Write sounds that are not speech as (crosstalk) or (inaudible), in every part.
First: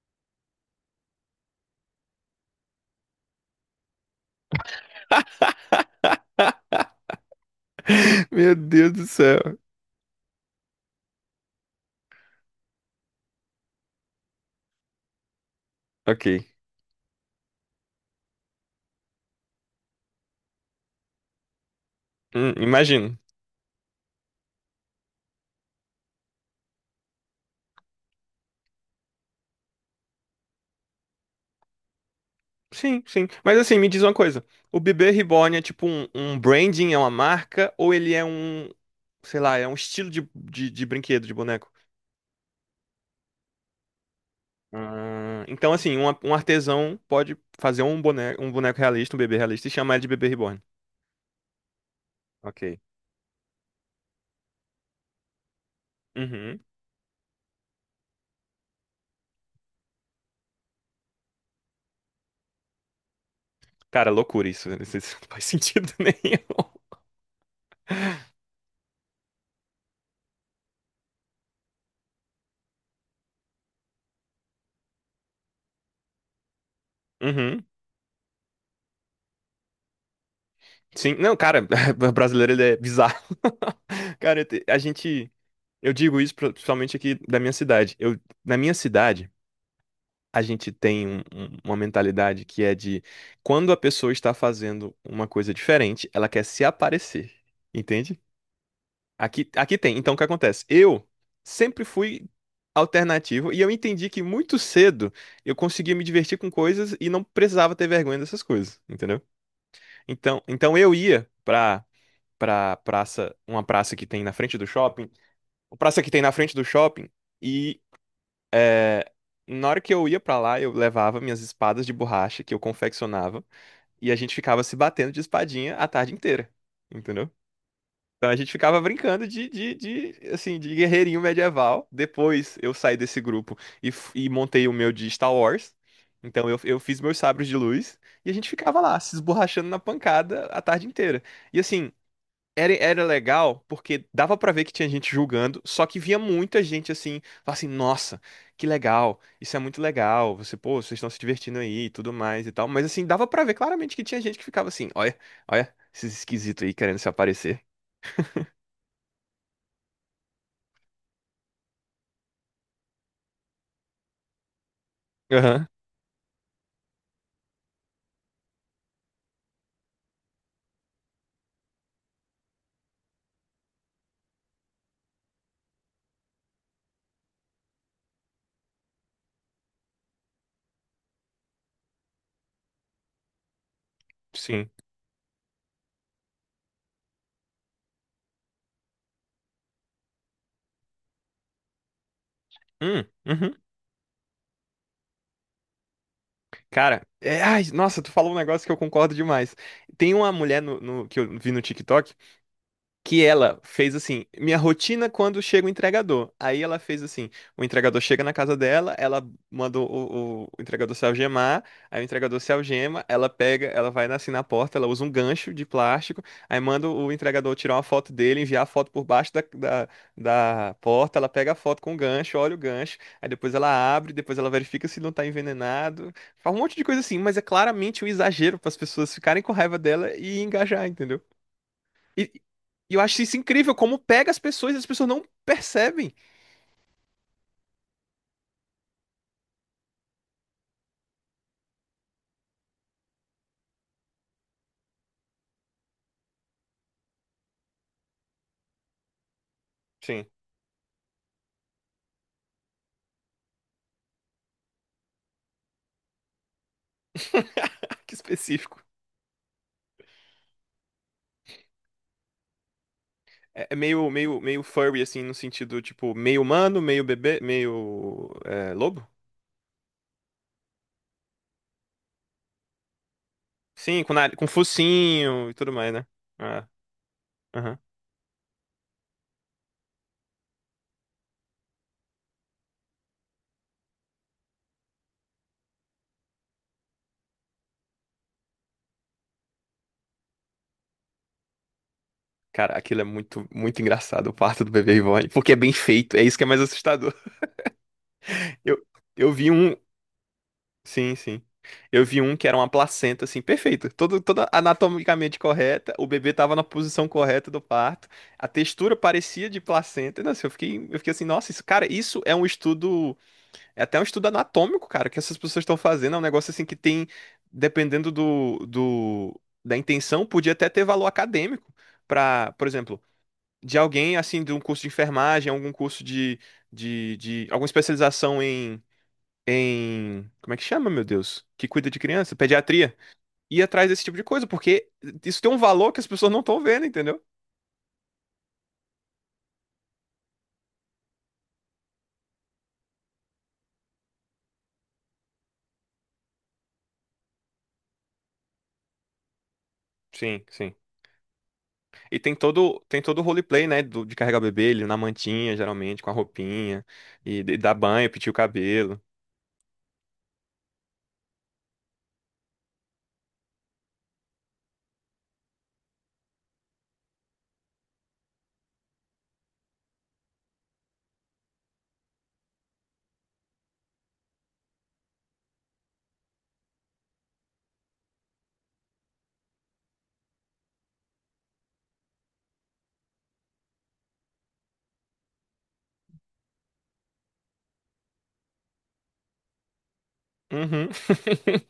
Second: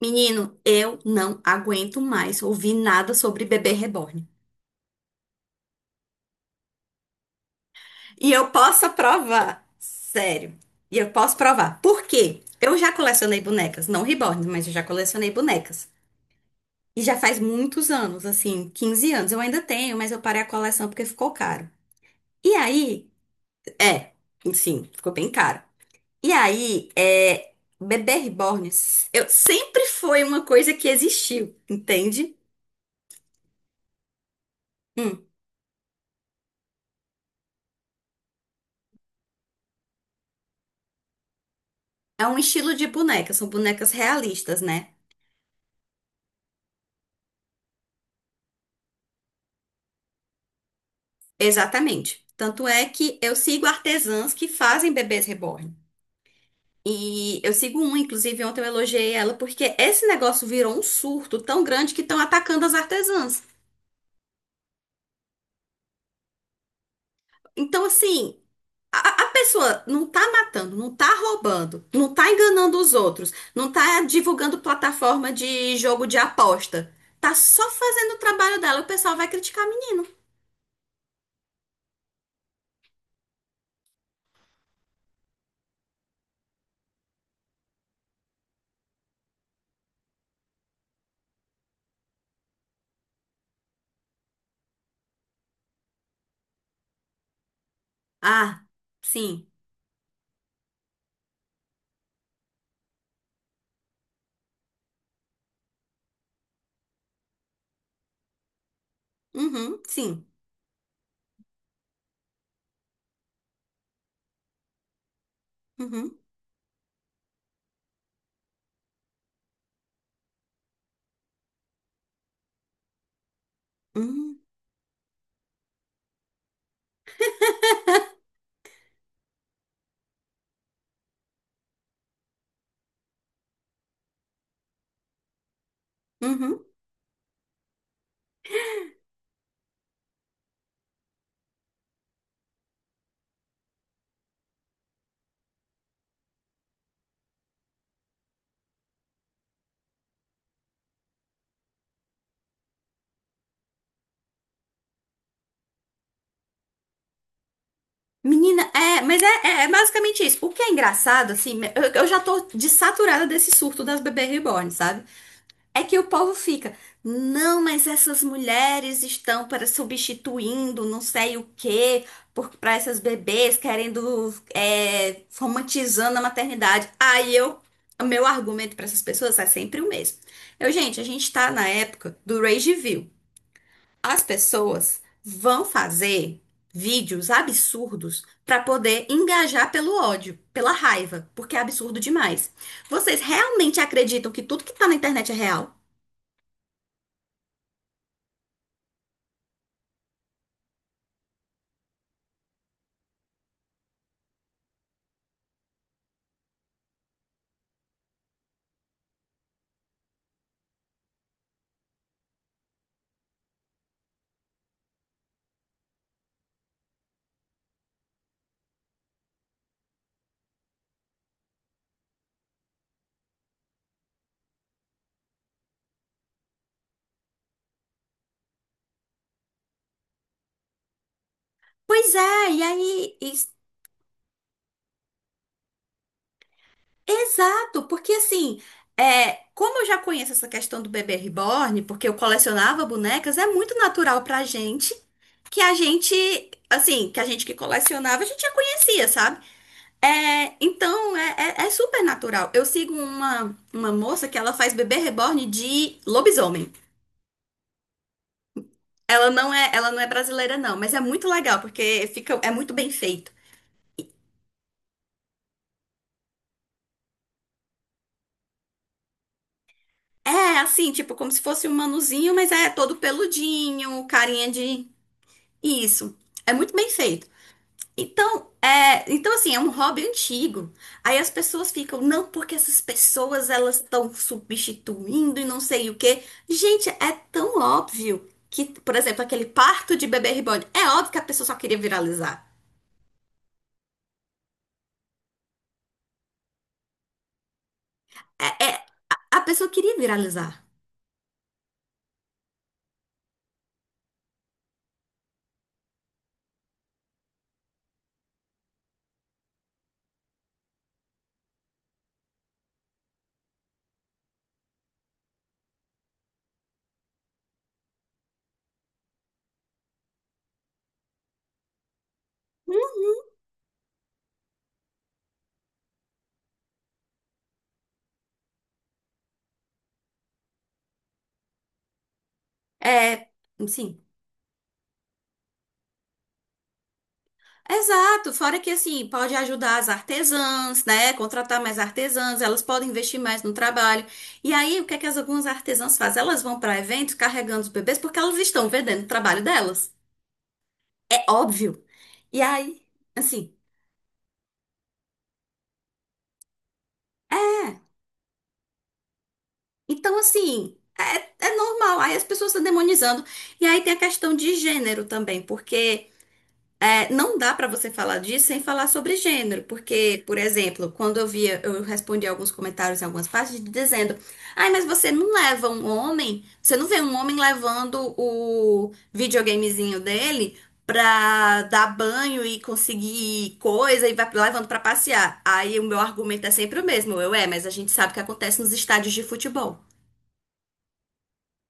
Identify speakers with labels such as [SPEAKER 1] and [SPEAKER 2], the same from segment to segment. [SPEAKER 1] Menino, eu não aguento mais ouvir nada sobre bebê reborn.
[SPEAKER 2] (laughs)
[SPEAKER 1] E eu
[SPEAKER 2] Meu
[SPEAKER 1] posso
[SPEAKER 2] Deus do céu.
[SPEAKER 1] provar, sério. E eu posso provar. Por quê? Eu já colecionei bonecas, não reborn, mas eu já colecionei bonecas.
[SPEAKER 2] Ok.
[SPEAKER 1] E já faz muitos anos, assim, 15 anos. Eu ainda tenho, mas eu parei a coleção porque ficou caro. E aí,
[SPEAKER 2] Imagino.
[SPEAKER 1] é, sim, ficou bem caro. E aí, bebê reborn, eu sempre foi uma coisa que existiu, entende?
[SPEAKER 2] Sim, sim. Mas assim, me diz uma coisa. O bebê
[SPEAKER 1] Hum.
[SPEAKER 2] reborn é tipo um branding, é uma marca, ou ele é um, sei lá, é um estilo de brinquedo, de boneco?
[SPEAKER 1] É um estilo de boneca, são bonecas realistas, né?
[SPEAKER 2] Ah, então, assim, um artesão pode fazer um boneco realista, um bebê realista, e chamar ele de bebê reborn.
[SPEAKER 1] Exatamente. Tanto
[SPEAKER 2] Ok.
[SPEAKER 1] é que eu sigo artesãs que fazem bebês reborn.
[SPEAKER 2] Uhum.
[SPEAKER 1] E eu sigo uma, inclusive ontem eu elogiei ela porque esse negócio virou um surto tão grande que estão atacando as artesãs.
[SPEAKER 2] Cara, loucura isso. Isso não faz sentido (laughs) nenhum.
[SPEAKER 1] Então, assim, a, a pessoa não tá matando, não tá roubando, não tá enganando os outros, não tá divulgando plataforma de jogo de aposta. Tá
[SPEAKER 2] Uhum.
[SPEAKER 1] só fazendo o trabalho dela, o pessoal vai criticar menino.
[SPEAKER 2] Sim, não, cara, (laughs) o brasileiro ele é bizarro. (laughs) Cara, a gente. Eu digo isso principalmente aqui da minha cidade. Eu, na minha cidade, a gente tem uma mentalidade que é de quando a pessoa está fazendo uma coisa diferente, ela quer se aparecer. Entende?
[SPEAKER 1] Ah, sim.
[SPEAKER 2] Aqui tem. Então, o que acontece? Eu sempre fui alternativo e eu entendi que muito cedo eu conseguia me divertir com coisas e não precisava ter vergonha dessas coisas. Entendeu?
[SPEAKER 1] Uhum, sim.
[SPEAKER 2] Então eu ia pra praça, uma praça que
[SPEAKER 1] Uhum.
[SPEAKER 2] tem na frente do shopping, e é, na hora que eu ia pra lá, eu levava minhas espadas de borracha que eu confeccionava, e a gente
[SPEAKER 1] Hum,
[SPEAKER 2] ficava se batendo de espadinha a tarde inteira, entendeu? Então a gente ficava brincando assim, de guerreirinho medieval. Depois eu saí desse grupo e montei o meu de Star Wars. Então eu,
[SPEAKER 1] uhum.
[SPEAKER 2] eu fiz meus sabres de luz e a gente ficava lá, se esborrachando na pancada a tarde inteira. E assim, era legal porque dava pra ver que tinha gente julgando, só que via muita gente assim, falava assim, nossa, que legal, isso é muito legal, você, pô, vocês estão se divertindo aí e tudo mais e tal, mas assim, dava pra ver claramente que tinha gente que ficava assim, olha, olha, esses esquisitos aí querendo se aparecer.
[SPEAKER 1] Menina, mas é basicamente isso. O que é engraçado, assim, eu já tô desaturada desse surto das bebês reborn, sabe?
[SPEAKER 2] Aham,
[SPEAKER 1] É que o povo fica, não, mas essas mulheres estão para substituindo não sei o quê, para essas bebês querendo, romantizando a maternidade. Aí o meu argumento para essas pessoas é sempre o mesmo. Gente, a gente tá na época do rage view. As
[SPEAKER 2] sim.
[SPEAKER 1] pessoas vão fazer vídeos absurdos para poder engajar pelo ódio, pela raiva, porque é absurdo demais.
[SPEAKER 2] Hum,
[SPEAKER 1] Vocês
[SPEAKER 2] uhum.
[SPEAKER 1] realmente acreditam que tudo que tá na internet é real?
[SPEAKER 2] Cara, ai, nossa, tu falou um negócio que eu concordo demais. Tem uma mulher que eu vi no TikTok que ela fez assim, minha rotina quando chega o entregador. Aí ela fez assim, o entregador chega na casa dela, ela mandou o entregador se algemar, aí o entregador se algema, ela pega, ela vai assim na porta, ela usa um gancho de plástico, aí manda o entregador tirar uma foto dele, enviar a foto por baixo da porta, ela pega a foto com o gancho, olha o gancho, aí depois ela abre, depois ela verifica se não tá envenenado, faz um monte de coisa assim, mas é claramente um exagero para as pessoas ficarem com raiva dela e engajar, entendeu?
[SPEAKER 1] Pois
[SPEAKER 2] E
[SPEAKER 1] é, e
[SPEAKER 2] e eu
[SPEAKER 1] aí?
[SPEAKER 2] acho isso incrível, como pega as pessoas e as pessoas não percebem.
[SPEAKER 1] Exato, porque assim, como eu já conheço essa questão do bebê reborn, porque eu colecionava bonecas, é muito natural pra gente que a gente, que a gente que colecionava, a gente já conhecia, sabe?
[SPEAKER 2] Sim.
[SPEAKER 1] É, então é super natural. Eu sigo uma moça que ela faz bebê reborn de lobisomem.
[SPEAKER 2] (laughs) Que específico.
[SPEAKER 1] Ela não é brasileira, não, mas é muito legal, porque fica, é muito bem feito.
[SPEAKER 2] É meio, furry, assim, no sentido, tipo, meio humano, meio bebê, meio lobo?
[SPEAKER 1] É assim, tipo, como se fosse um manuzinho, mas é todo
[SPEAKER 2] Sim,
[SPEAKER 1] peludinho,
[SPEAKER 2] com, nariz, com
[SPEAKER 1] carinha de.
[SPEAKER 2] focinho e tudo mais, né?
[SPEAKER 1] Isso. É
[SPEAKER 2] Ah,
[SPEAKER 1] muito bem feito.
[SPEAKER 2] aham.
[SPEAKER 1] Então assim, é um hobby antigo. Aí as pessoas ficam, não, porque essas pessoas elas estão substituindo e não sei o quê. Gente, é tão óbvio que, por exemplo, aquele parto de bebê reborn, é óbvio que a pessoa só queria viralizar.
[SPEAKER 2] Cara, aquilo é muito, muito engraçado, o parto do bebê reborn, porque é bem feito, é isso que é mais assustador.
[SPEAKER 1] É,
[SPEAKER 2] (laughs) Eu,
[SPEAKER 1] é,
[SPEAKER 2] eu
[SPEAKER 1] a
[SPEAKER 2] vi
[SPEAKER 1] pessoa
[SPEAKER 2] um,
[SPEAKER 1] queria viralizar.
[SPEAKER 2] sim, sim. Eu vi um que era uma placenta, assim, perfeita. Toda anatomicamente correta. O bebê tava na posição correta do parto. A textura parecia de placenta. Nossa, eu fiquei assim, nossa, isso, cara, isso é um estudo. É até um estudo anatômico, cara, que essas pessoas estão fazendo. É um negócio assim que tem, dependendo do, da intenção, podia até ter valor acadêmico. Pra, por exemplo,
[SPEAKER 1] Hum?
[SPEAKER 2] de alguém assim, de um curso de enfermagem, algum curso de, de alguma especialização em. Como é que chama, meu Deus? Que cuida de criança, pediatria,
[SPEAKER 1] É,
[SPEAKER 2] ir atrás desse
[SPEAKER 1] sim.
[SPEAKER 2] tipo de coisa, porque isso tem um valor que as pessoas não estão vendo, entendeu?
[SPEAKER 1] Exato, fora que assim, pode ajudar as artesãs, né? Contratar mais artesãs, elas podem investir mais no trabalho. E aí, o que é que as algumas artesãs fazem? Elas vão para eventos carregando os bebês porque elas estão vendendo o trabalho delas.
[SPEAKER 2] Sim, sim.
[SPEAKER 1] É óbvio.
[SPEAKER 2] E tem
[SPEAKER 1] E
[SPEAKER 2] todo,
[SPEAKER 1] aí,
[SPEAKER 2] tem todo o
[SPEAKER 1] assim,
[SPEAKER 2] roleplay, né? de carregar o bebê, ele na mantinha, geralmente, com a roupinha, e dar banho, pentear o cabelo.
[SPEAKER 1] então assim, é normal. Aí as pessoas estão demonizando. E aí tem a questão de gênero também, porque não dá para você falar disso sem falar sobre gênero, porque, por exemplo, quando eu via, eu respondi alguns comentários em algumas partes dizendo: ai, mas você não leva um homem, você não vê um homem levando o videogamezinho dele pra dar banho e conseguir coisa e vai levando pra passear. Aí o meu argumento é sempre o mesmo: mas a gente sabe o que acontece nos estádios de futebol.
[SPEAKER 2] Uhum.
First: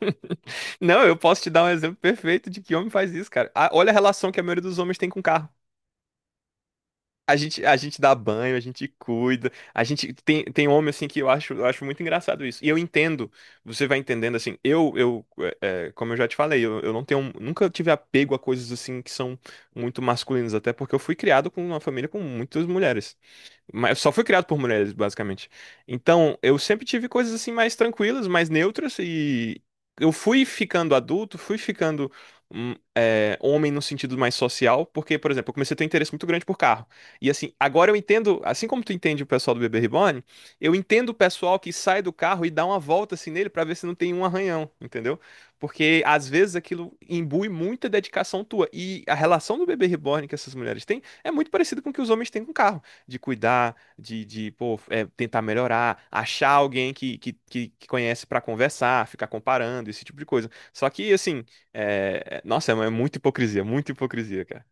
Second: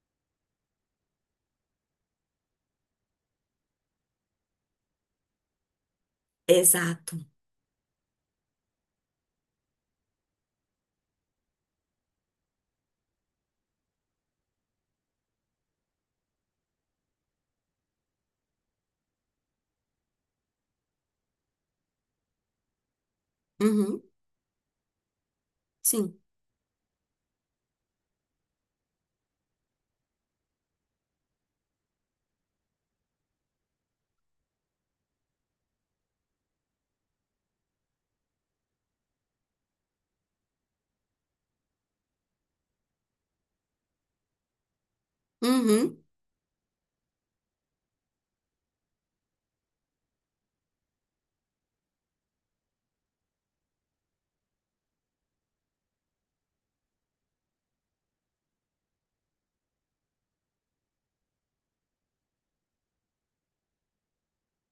[SPEAKER 2] (laughs) Não, eu posso te dar um exemplo perfeito de que homem faz isso, cara. Ah, olha a relação que a maioria dos homens tem com carro.
[SPEAKER 1] Exato.
[SPEAKER 2] A gente dá banho, a gente cuida, a gente tem homem assim que eu acho muito engraçado isso. E eu entendo, você vai entendendo assim, como eu já te falei, eu não tenho, nunca tive apego a coisas assim que são muito masculinas, até porque eu fui criado com uma família com muitas mulheres. Mas
[SPEAKER 1] Uhum,
[SPEAKER 2] só foi criado por mulheres, basicamente.
[SPEAKER 1] sim.
[SPEAKER 2] Então, eu sempre tive coisas assim mais tranquilas, mais neutras, e eu fui ficando adulto, fui ficando homem no sentido mais social, porque, por exemplo, eu comecei a ter um interesse muito grande por carro. E assim, agora eu entendo, assim como tu entende o pessoal do Bebê Reborn, eu entendo o pessoal que sai do carro e dá uma volta assim nele pra ver se não tem um arranhão, entendeu? Porque
[SPEAKER 1] Uhum.
[SPEAKER 2] às vezes aquilo imbui muita dedicação tua. E a relação do Bebê Reborn que essas mulheres têm é muito parecida com o que os homens têm com o carro de cuidar, de pô, tentar melhorar, achar alguém que conhece para conversar, ficar comparando, esse tipo de coisa. Só que, assim, nossa, é muita hipocrisia, cara.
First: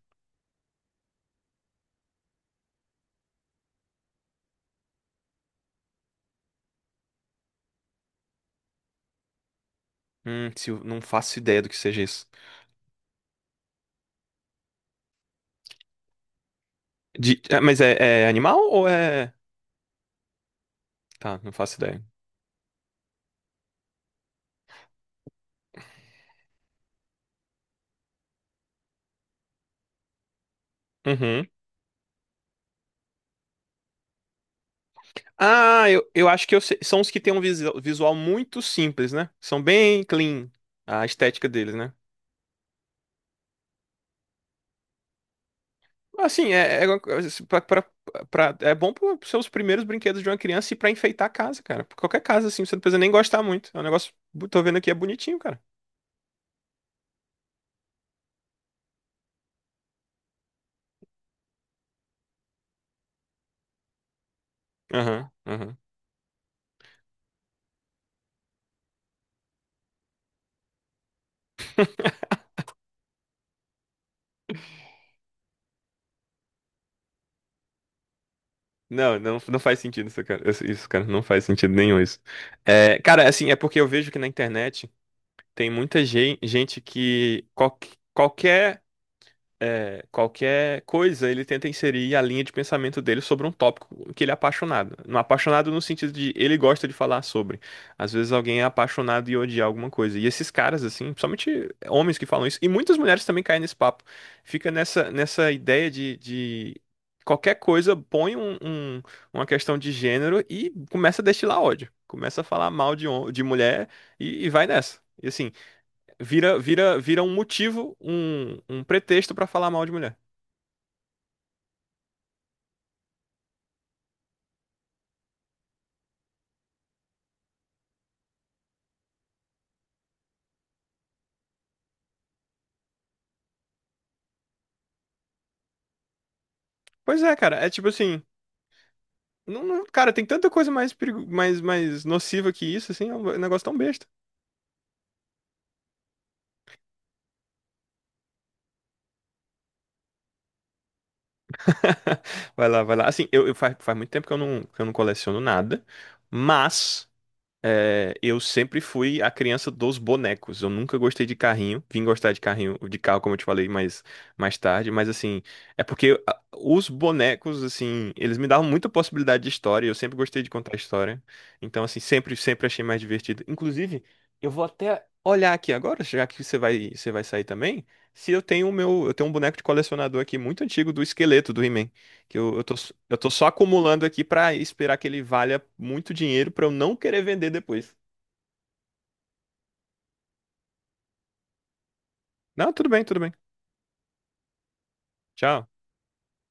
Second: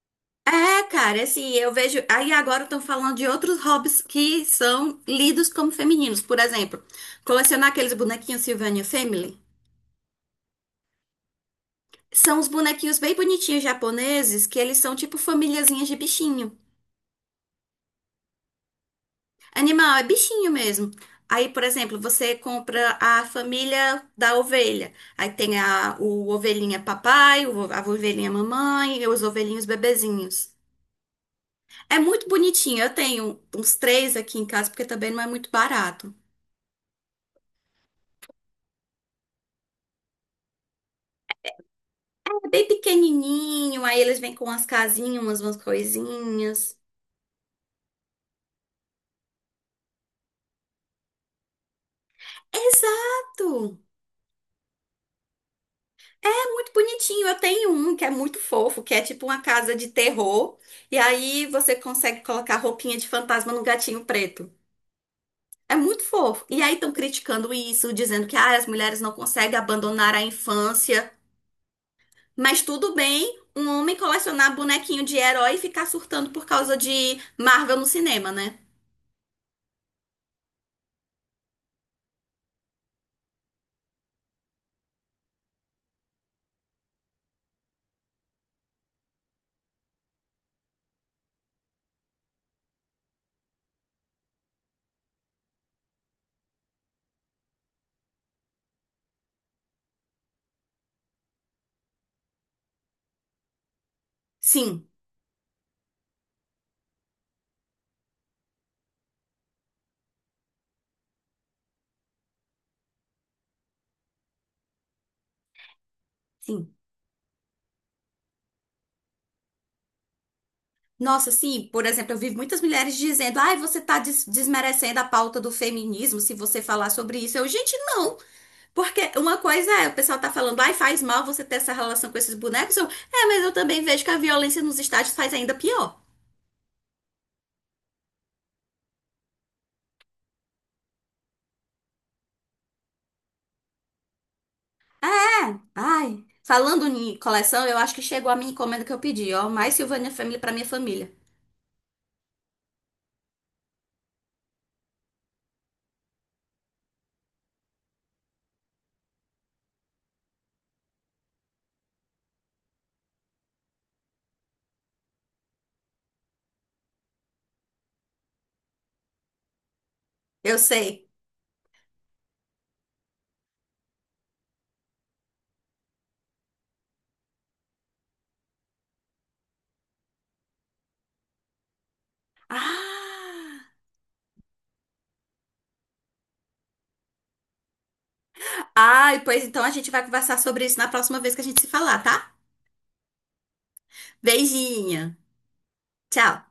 [SPEAKER 1] É, cara, assim, eu vejo. Aí agora estão falando de outros hobbies que são lidos como femininos. Por exemplo, colecionar aqueles bonequinhos Sylvania Family.
[SPEAKER 2] Se eu- não faço ideia do que seja isso.
[SPEAKER 1] São os bonequinhos bem bonitinhos japoneses que eles são tipo famíliazinhas de bichinho.
[SPEAKER 2] Mas é animal ou é.
[SPEAKER 1] Animal é bichinho mesmo.
[SPEAKER 2] Tá,
[SPEAKER 1] Aí,
[SPEAKER 2] não
[SPEAKER 1] por
[SPEAKER 2] faço
[SPEAKER 1] exemplo,
[SPEAKER 2] ideia.
[SPEAKER 1] você compra a família da ovelha. Aí tem o ovelhinha papai, a ovelhinha mamãe e os ovelhinhos bebezinhos.
[SPEAKER 2] Uhum.
[SPEAKER 1] É muito bonitinho. Eu tenho uns três aqui em casa porque também não é muito
[SPEAKER 2] Ah, eu,
[SPEAKER 1] barato.
[SPEAKER 2] eu acho que são os que têm um visual muito simples, né? São bem clean a estética deles, né?
[SPEAKER 1] É bem pequenininho, aí eles vêm com umas casinhas, umas
[SPEAKER 2] Assim,
[SPEAKER 1] coisinhas.
[SPEAKER 2] uma coisa, assim, é bom para seus primeiros brinquedos de uma criança e pra enfeitar a casa, cara. Pra qualquer casa, assim, você não precisa nem gostar muito. É
[SPEAKER 1] Exato!
[SPEAKER 2] um negócio, tô vendo aqui, é bonitinho, cara.
[SPEAKER 1] É muito bonitinho. Eu tenho um que é muito fofo, que é tipo uma casa de terror. E aí você consegue colocar roupinha de fantasma no gatinho preto.
[SPEAKER 2] Aham,
[SPEAKER 1] É
[SPEAKER 2] aham.
[SPEAKER 1] muito fofo. E aí estão criticando isso, dizendo que ah, as mulheres não conseguem abandonar a infância. Mas tudo bem um homem colecionar bonequinho de herói e ficar surtando por causa de Marvel no cinema, né?
[SPEAKER 2] Não, não, não faz sentido isso, cara. Isso, cara, não faz sentido nenhum isso. É, cara, assim, é porque eu vejo que na internet tem muita gente que qualquer, qualquer coisa, ele tenta inserir a linha de pensamento dele sobre um tópico que ele é apaixonado. Não apaixonado no sentido de ele gosta de falar sobre. Às vezes alguém é apaixonado e odia alguma coisa. E esses caras, assim, principalmente homens que falam isso, e muitas mulheres também caem nesse papo. Fica
[SPEAKER 1] Sim,
[SPEAKER 2] nessa, ideia de qualquer coisa põe uma questão de gênero e começa a destilar ódio. Começa a falar mal de mulher e vai nessa. E assim, Vira,
[SPEAKER 1] sim.
[SPEAKER 2] vira, vira um motivo, um pretexto pra falar mal de mulher.
[SPEAKER 1] Nossa, sim, por exemplo, eu vi muitas mulheres dizendo: ai, você está desmerecendo a pauta do feminismo se você falar sobre isso. Gente, não. Porque uma coisa é, o pessoal tá falando, ai, faz mal você ter essa relação com esses bonecos. Mas eu também vejo que a violência nos estádios faz ainda pior.
[SPEAKER 2] Pois é, cara, é tipo assim, cara, tem tanta coisa mais, perigo, mais, mais nociva que isso, assim, é um negócio tão besta.
[SPEAKER 1] É, ai. Falando em coleção, eu acho que chegou a minha encomenda que eu pedi, ó. Mais Silvânia Family pra minha família.
[SPEAKER 2] (laughs) Vai lá, vai lá. Assim, faz muito tempo que eu não coleciono nada, mas é, eu sempre fui a criança dos bonecos. Eu nunca gostei de carrinho. Vim gostar de carrinho, de carro, como eu te falei, mais tarde. Mas assim, é porque os bonecos, assim, eles me davam muita possibilidade de história. Eu sempre gostei de
[SPEAKER 1] Eu
[SPEAKER 2] contar
[SPEAKER 1] sei.
[SPEAKER 2] história. Então, assim, sempre, sempre achei mais divertido. Inclusive, eu vou até olhar aqui agora, já que você vai sair também. Se eu tenho o meu, eu tenho um boneco de colecionador aqui muito antigo do esqueleto do He-Man. Que eu tô só
[SPEAKER 1] Ah!
[SPEAKER 2] acumulando aqui pra esperar que ele valha muito dinheiro pra eu não querer vender depois.
[SPEAKER 1] Ai, pois então a gente vai conversar sobre isso na próxima vez que a gente se falar, tá?
[SPEAKER 2] Não, tudo bem, tudo bem.
[SPEAKER 1] Beijinha.
[SPEAKER 2] Tchau.
[SPEAKER 1] Tchau.